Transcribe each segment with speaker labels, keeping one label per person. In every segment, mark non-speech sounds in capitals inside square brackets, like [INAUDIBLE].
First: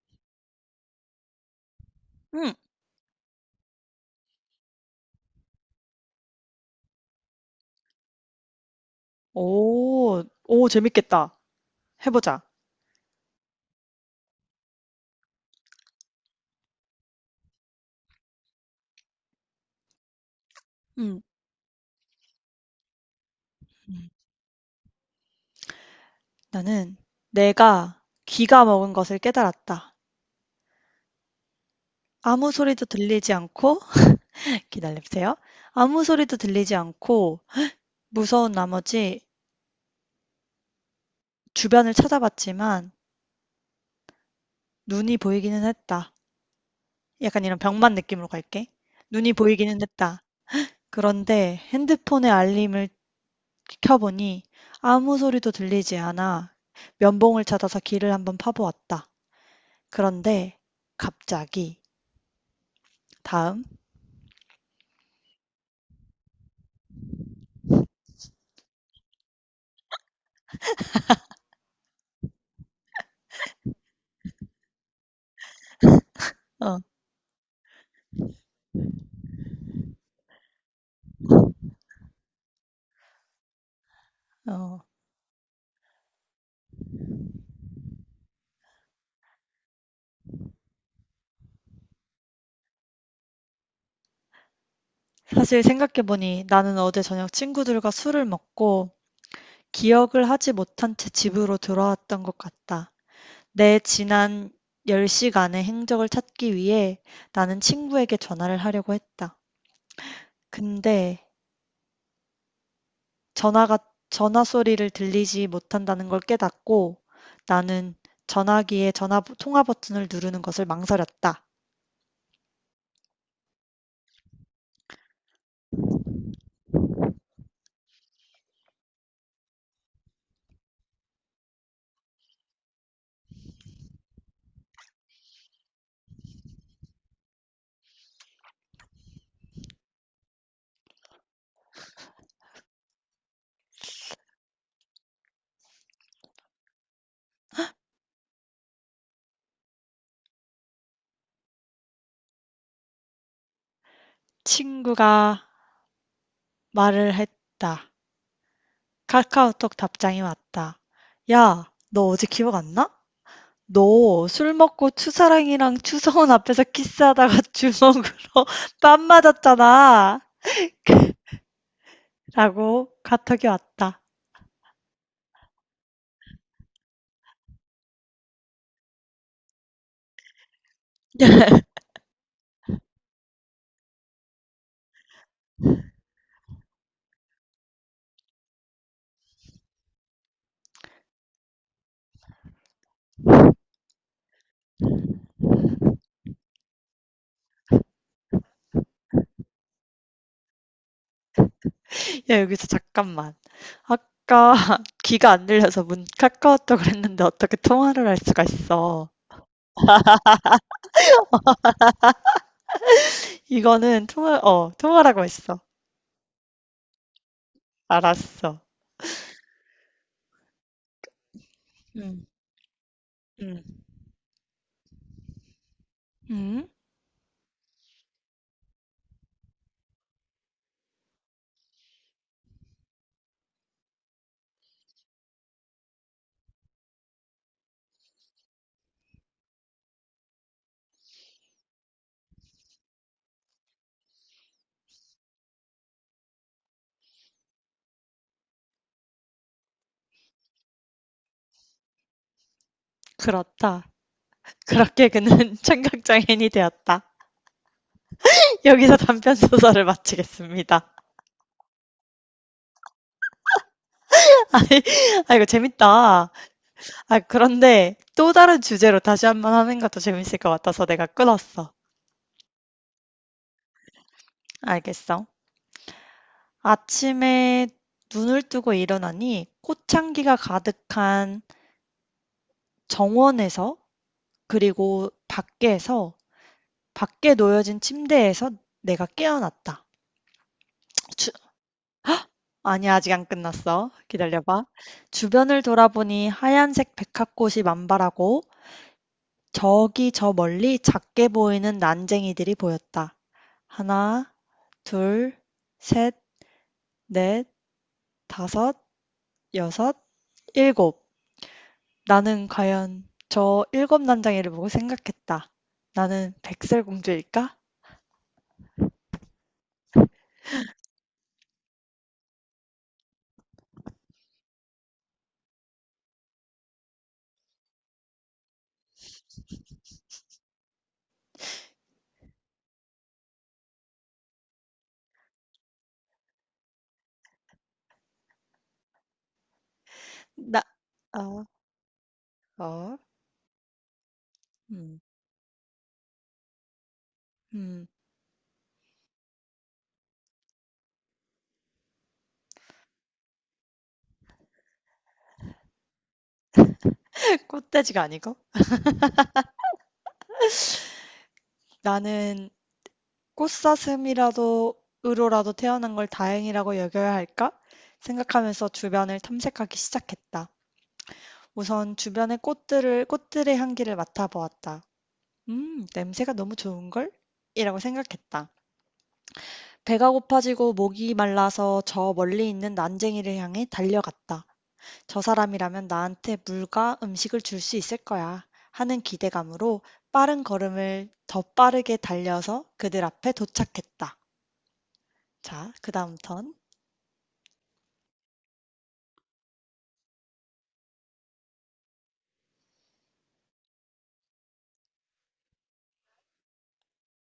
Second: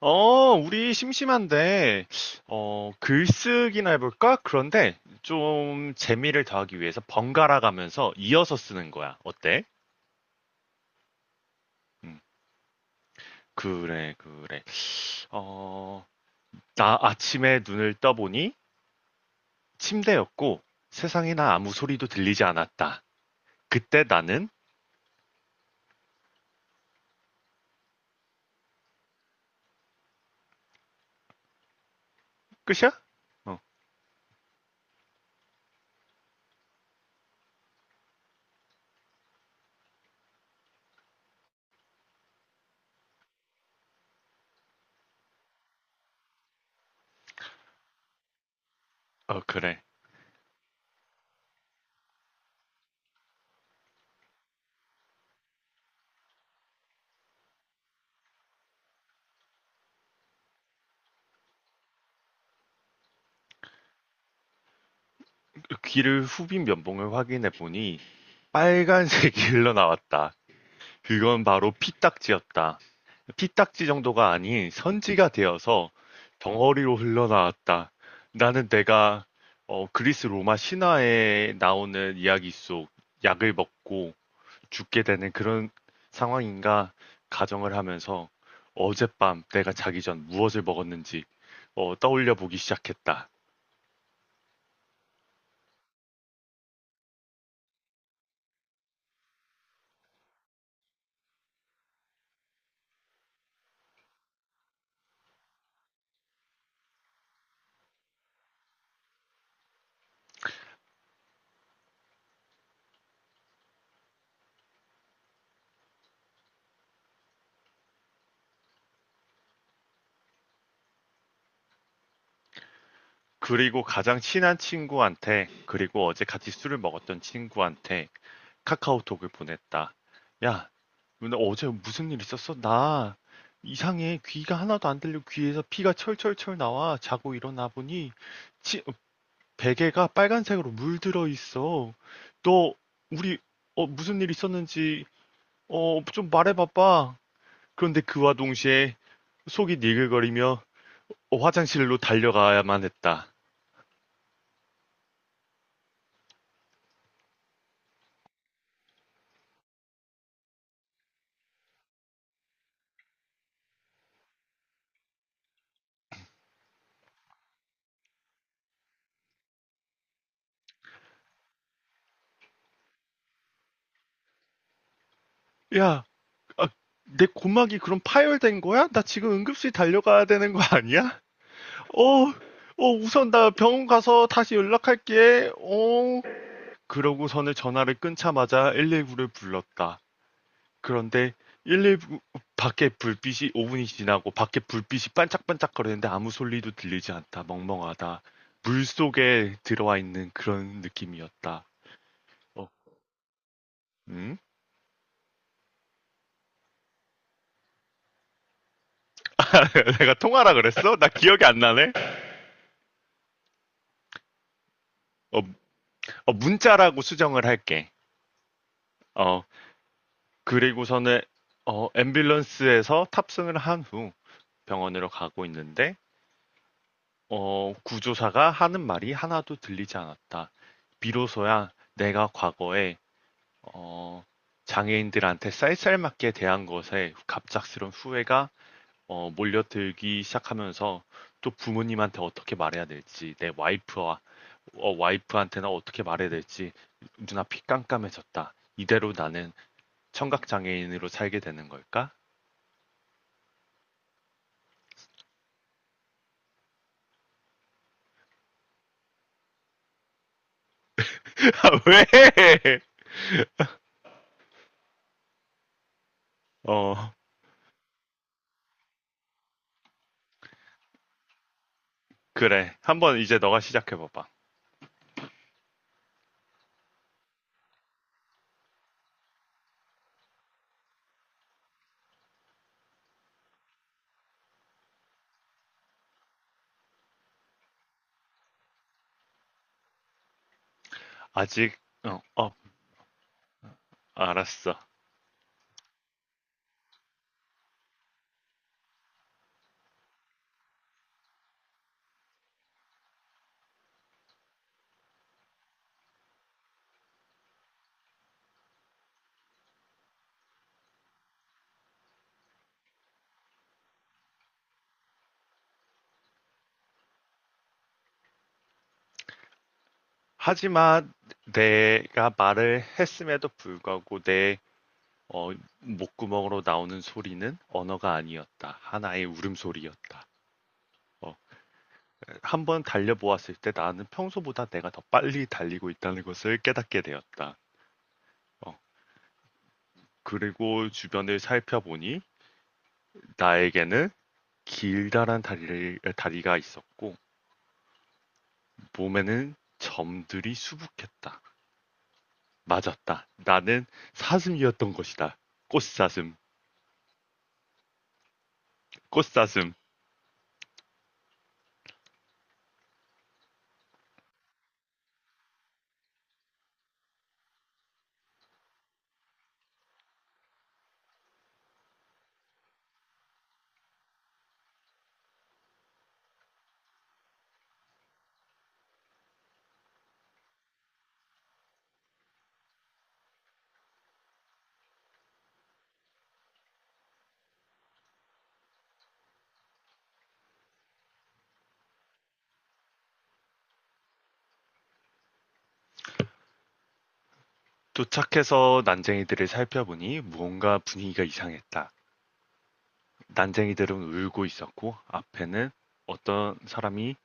Speaker 1: 우리 심심한데,
Speaker 2: 응.
Speaker 1: 글쓰기나 해볼까? 그런데 좀 재미를 더하기 위해서 번갈아 가면서 이어서 쓰는 거야. 어때?
Speaker 2: 오, 오, 재밌겠다.
Speaker 1: 음,
Speaker 2: 해보자.
Speaker 1: 그래, 그래. 어, 나 아침에 눈을 떠보니 침대였고
Speaker 2: 응.
Speaker 1: 세상에나 아무 소리도 들리지 않았다. 그때
Speaker 2: 음.
Speaker 1: 나는
Speaker 2: 나는 내가 귀가 먹은 것을 깨달았다. 아무 소리도
Speaker 1: 끝이야?
Speaker 2: 들리지
Speaker 1: 어,
Speaker 2: 않고, [LAUGHS] 기다려보세요. 아무 소리도 들리지 않고, 무서운 나머지 주변을 찾아봤지만, 눈이 보이기는 했다. 약간 이런 병만 느낌으로 갈게. 눈이
Speaker 1: 어,
Speaker 2: 보이기는
Speaker 1: 그래.
Speaker 2: 했다. 그런데 핸드폰의 알림을 켜보니 아무 소리도 들리지 않아 면봉을 찾아서 귀를 한번 파보았다. 그런데 갑자기 다음
Speaker 1: 귀를 후빈 면봉을 확인해 보니 빨간색이 [LAUGHS] 흘러나왔다. 그건 바로 피딱지였다. 피딱지 정도가 아닌 선지가 되어서
Speaker 2: 어.
Speaker 1: 덩어리로 흘러나왔다. 나는 내가 그리스 로마 신화에 나오는 이야기 속 약을 먹고
Speaker 2: 어,
Speaker 1: 죽게 되는 그런 상황인가 가정을 하면서 어젯밤 내가 자기 전 무엇을 먹었는지 떠올려 보기 시작했다.
Speaker 2: 사실 생각해보니 나는 어제 저녁 친구들과 술을 먹고 기억을 하지 못한 채 집으로 돌아왔던 것 같다. 내 지난 10시간의 행적을 찾기 위해 나는 친구에게 전화를 하려고 했다. 근데 전화가 전화 소리를 들리지 못한다는 걸 깨닫고 나는 전화기에 전화 통화 버튼을 누르는 것을 망설였다.
Speaker 1: 그리고 가장 친한 친구한테, 그리고 어제 같이 술을 먹었던 친구한테 카카오톡을 보냈다. 야, 너 어제 무슨 일 있었어? 나 이상해. 귀가 하나도 안 들리고 귀에서 피가 철철철 나와. 자고 일어나 보니 치- 베개가 빨간색으로 물들어 있어. 너 우리 무슨 일 있었는지 좀 말해봐봐. 그런데 그와 동시에 속이 니글거리며 화장실로 달려가야만 했다.
Speaker 2: 친구가 말을 했다. 카카오톡 답장이 왔다. "야, 너 어제 기억 안 나? 너 술 먹고 추사랑이랑 추성훈 앞에서 키스하다가 주먹으로 [LAUGHS] 뺨 맞았잖아." 라고 카톡이 왔다.
Speaker 1: 야, 아, 내 고막이 그럼 파열된 거야? 나 지금 응급실 달려가야 되는 거 아니야?
Speaker 2: [LAUGHS]
Speaker 1: 어, 우선 나 병원 가서 다시 연락할게. 어. 그러고서는 전화를 끊자마자 119를 불렀다. 그런데 119 밖에 불빛이 5분이 지나고 밖에 불빛이 반짝반짝거리는데 아무 소리도 들리지 않다. 멍멍하다. 물 속에 들어와 있는 그런 느낌이었다.
Speaker 2: 야, 여기서
Speaker 1: 어,
Speaker 2: 잠깐만.
Speaker 1: 응?
Speaker 2: 아까 [LAUGHS] 귀가 안 들려서 문 카카오톡을 했는데 어떻게 통화를 할 수가 있어.
Speaker 1: [LAUGHS] 내가 통화라 그랬어? 나 기억이 안 나네.
Speaker 2: 이거는 통화라고
Speaker 1: 어,
Speaker 2: 했어.
Speaker 1: 문자라고 수정을 할게.
Speaker 2: 알았어.
Speaker 1: 어, 그리고서는
Speaker 2: 음.
Speaker 1: 앰뷸런스에서 탑승을
Speaker 2: 음.
Speaker 1: 한후 병원으로 가고 있는데
Speaker 2: 음.
Speaker 1: 구조사가 하는 말이 하나도 들리지 않았다. 비로소야 내가 과거에 어, 장애인들한테 쌀쌀맞게 대한 것에 갑작스런 후회가 몰려들기 시작하면서 또 부모님한테 어떻게 말해야 될지 내 와이프와 와이프한테는 어떻게 말해야 될지 눈앞이 깜깜해졌다. 이대로 나는 청각장애인으로 살게 되는 걸까?
Speaker 2: 그렇다. 그렇게 그는 [LAUGHS] 청각장애인이 되었다. 여기서 단편 소설을 마치겠습니다.
Speaker 1: [LAUGHS] 왜?
Speaker 2: [LAUGHS] 아니, 아, 이거 재밌다.
Speaker 1: 어,
Speaker 2: 아, 그런데 또 다른 주제로 다시 한 번 하는 것도 재밌을 것 같아서 내가 끊었어.
Speaker 1: 그래. 한번 이제 너가 시작해봐봐.
Speaker 2: 알겠어. 아침에 눈을 뜨고 일어나니 꽃향기가 가득한 정원에서 그리고 밖에서 밖에 놓여진 침대에서 내가 깨어났다. 주-
Speaker 1: 아직, 어, 어,
Speaker 2: 아니, 아직 안 끝났어. 기다려봐.
Speaker 1: 알았어.
Speaker 2: 주변을 돌아보니 하얀색 백합꽃이 만발하고 저기 저 멀리 작게 보이는 난쟁이들이 보였다. 하나, 둘, 셋, 넷, 다섯, 여섯, 일곱. 나는 과연 저 일곱 난쟁이를 보고 생각했다. 나는 백설공주일까?
Speaker 1: 하지만 내가 말을 했음에도 불구하고 내 어, 목구멍으로 나오는 소리는 언어가 아니었다. 하나의 울음소리였다. 어, 한번 달려보았을 때 나는 평소보다 내가 더 빨리 달리고 있다는 것을 깨닫게 되었다. 어,
Speaker 2: 나,
Speaker 1: 그리고 주변을
Speaker 2: 아,
Speaker 1: 살펴보니
Speaker 2: 어,
Speaker 1: 나에게는
Speaker 2: 음,
Speaker 1: 길다란 다리가 있었고
Speaker 2: 음,
Speaker 1: 몸에는 점들이 수북했다. 맞았다. 나는 사슴이었던 것이다. 꽃사슴,
Speaker 2: [LAUGHS] 꽃돼지가 아니고?
Speaker 1: 꽃사슴.
Speaker 2: 나는 꽃사슴이라도, 으로라도 태어난 걸 다행이라고 여겨야 할까? 생각하면서 주변을 탐색하기 시작했다. 우선 주변의 꽃들을 꽃들의 향기를 맡아보았다. 냄새가 너무 좋은걸? 이라고 생각했다. 배가 고파지고 목이 말라서 저 멀리 있는 난쟁이를 향해 달려갔다. 저 사람이라면 나한테 물과 음식을 줄 수 있을 거야. 하는 기대감으로 빠른 걸음을 더 빠르게 달려서 그들 앞에 도착했다. 자, 그 다음 턴.
Speaker 1: 도착해서 난쟁이들을 살펴보니 무언가 분위기가 이상했다. 난쟁이들은 울고 있었고 앞에는 어떤 사람이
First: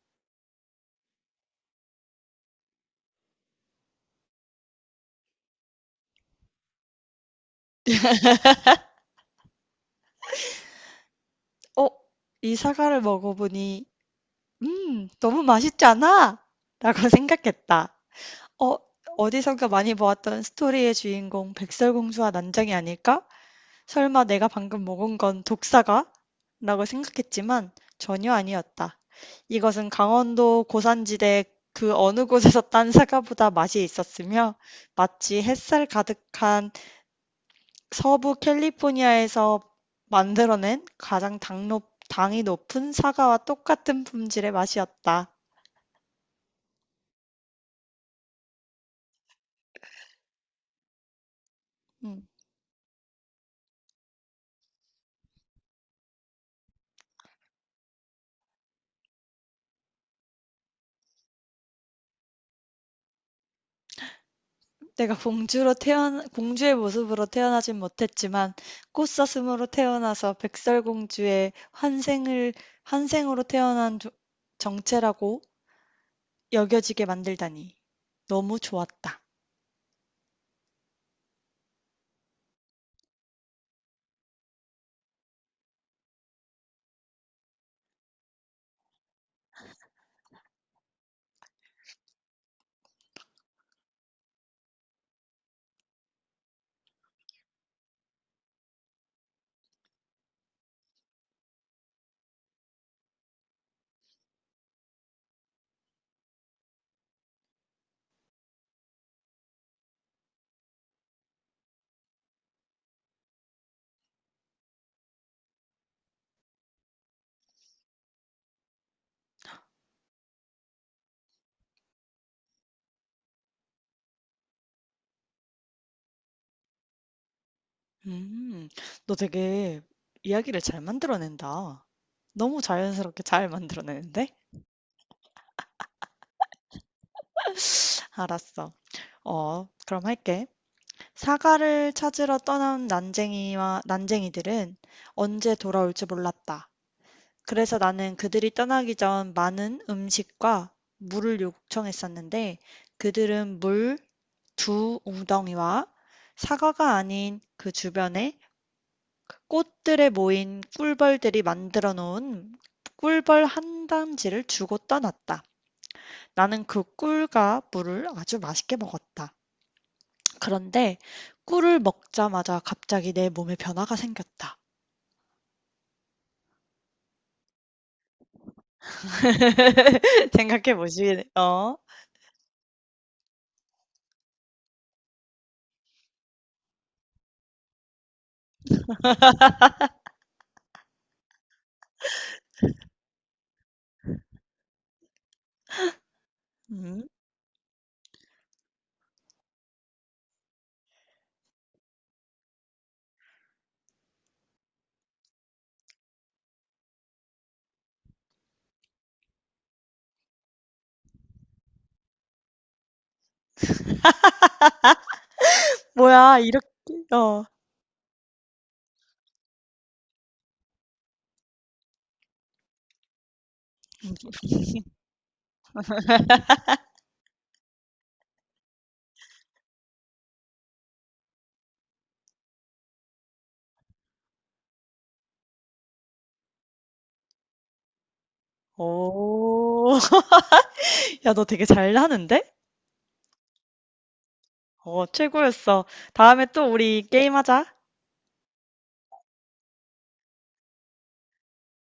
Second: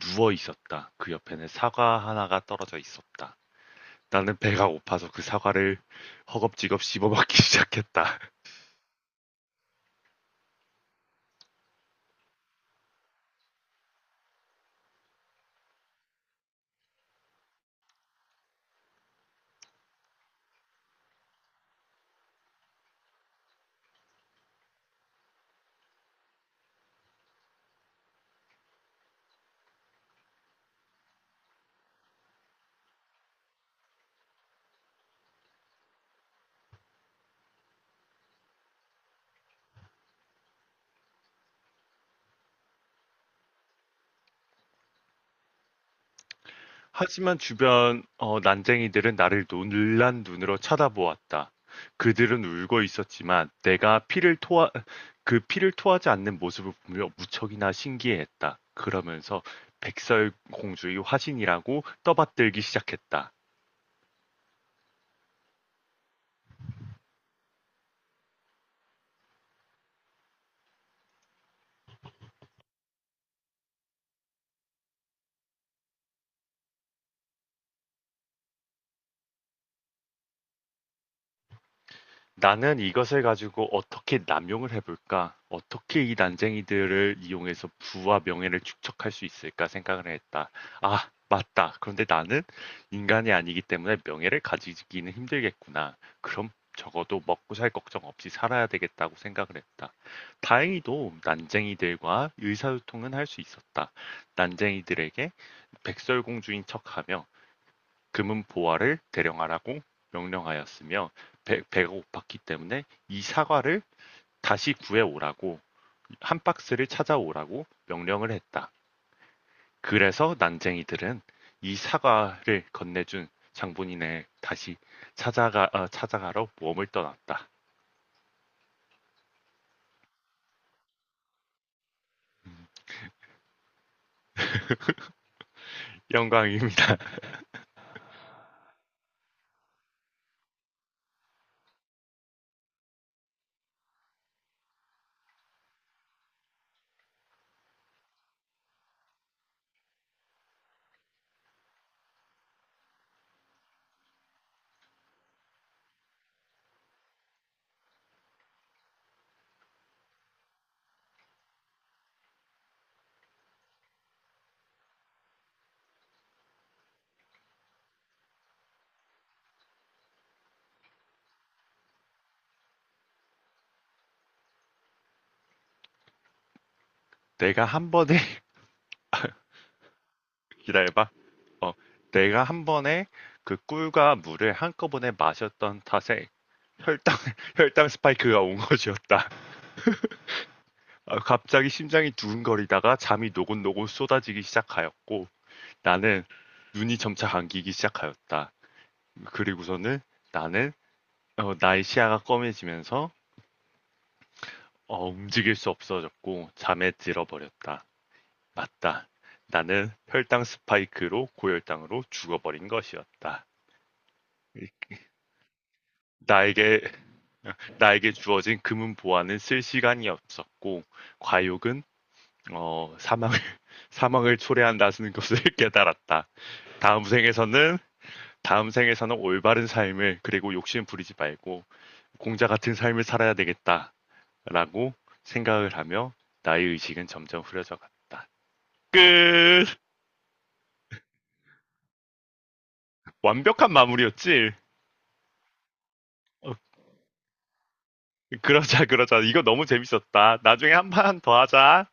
Speaker 1: 누워 있었다. 그 옆에는 사과 하나가 떨어져 있었다. 나는 배가 고파서 그 사과를 허겁지겁 씹어먹기 [LAUGHS] 시작했다.
Speaker 2: 어? 이 사과를 먹어보니, 너무 맛있잖아 라고 생각했다. 어, 어디선가 많이 보았던 스토리의 주인공 백설공주와 난장이 아닐까? 설마 내가 방금 먹은 건 독사가? 라고 생각했지만 전혀 아니었다. 이것은 강원도 고산지대 그 어느 곳에서 딴 사과보다 맛이 있었으며 마치 햇살 가득한 서부 캘리포니아에서 만들어낸 당이 높은 사과와 똑같은 품질의 맛이었다.
Speaker 1: 하지만 주변 난쟁이들은 나를 놀란 눈으로 쳐다보았다.
Speaker 2: 음.
Speaker 1: 그들은 울고 있었지만 내가 그 피를 토하지 않는 모습을 보며 무척이나 신기해했다. 그러면서 백설공주의 화신이라고 떠받들기 시작했다.
Speaker 2: 내가 공주로 태어나 공주의 모습으로 태어나진 못했지만 꽃사슴으로 태어나서 백설공주의 환생을 환생으로 태어난 정체라고 여겨지게 만들다니 너무 좋았다.
Speaker 1: 나는 이것을 가지고 어떻게 남용을 해볼까? 어떻게 이 난쟁이들을 이용해서 부와 명예를 축적할 수 있을까 생각을 했다. 아, 맞다. 그런데 나는 인간이 아니기 때문에 명예를 가지기는 힘들겠구나. 그럼 적어도 먹고 살 걱정 없이 살아야 되겠다고 생각을 했다. 다행히도 난쟁이들과 의사소통은 할 수 있었다. 난쟁이들에게 백설공주인 척하며 금은 보화를 대령하라고 명령하였으며 배가 고팠기 때문에 이 사과를 다시 구해오라고 한 박스를 찾아오라고 명령을 했다. 그래서 난쟁이들은 이 사과를 건네준 장본인을 다시 찾아가러 모험을 떠났다.
Speaker 2: 음, 너 되게 이야기를 잘 만들어낸다. 너무 자연스럽게 잘 만들어내는데?
Speaker 1: 영광입니다.
Speaker 2: 알았어. 어, 그럼 할게. 사과를 찾으러 떠난 난쟁이와 난쟁이들은 언제 돌아올지 몰랐다. 그래서 나는 그들이 떠나기 전 많은 음식과 물을 요청했었는데 그들은 물 두 웅덩이와 사과가 아닌 그 주변에 꽃들에 모인 꿀벌들이 만들어 놓은 꿀벌 한 단지를 주고 떠났다. 나는 그 꿀과 물을 아주 맛있게 먹었다. 그런데 꿀을 먹자마자 갑자기 내 몸에 변화가 생겼다.
Speaker 1: 내가 한 번에, [LAUGHS]
Speaker 2: [LAUGHS] 생각해
Speaker 1: 기다려봐.
Speaker 2: 보시,
Speaker 1: 어,
Speaker 2: 어?
Speaker 1: 내가 한 번에 그 꿀과 물을 한꺼번에 마셨던 탓에 혈당, [LAUGHS] 혈당 스파이크가 온 것이었다. 아, 갑자기 심장이 두근거리다가 잠이 노곤노곤 쏟아지기 시작하였고 나는 눈이
Speaker 2: 음.
Speaker 1: 점차 감기기 시작하였다. 그리고서는 나는 나의 시야가 꺼매지면서 움직일 수 없어졌고 잠에 들어버렸다. 맞다. 나는 혈당 스파이크로 고혈당으로 죽어버린 것이었다.
Speaker 2: 뭐야, 이렇게,
Speaker 1: 나에게
Speaker 2: 어.
Speaker 1: 나에게 주어진 금은 보화는 쓸 시간이 없었고 과욕은 사망을 [LAUGHS] 사망을 초래한다는 것을 [LAUGHS] 깨달았다. 다음 생에서는 다음 생에서는 올바른 삶을 그리고 욕심 부리지 말고 공자 같은 삶을 살아야 되겠다라고 생각을 하며 나의 의식은 점점 흐려져 갔다. 끝.
Speaker 2: 오, [LAUGHS] 야, 너 되게 잘하는데?
Speaker 1: 완벽한 마무리였지.
Speaker 2: 어, 최고였어. 다음에
Speaker 1: 어,
Speaker 2: 또 우리 게임하자.
Speaker 1: 그러자 그러자 이거 너무 재밌었다. 나중에 한 판 더 하자.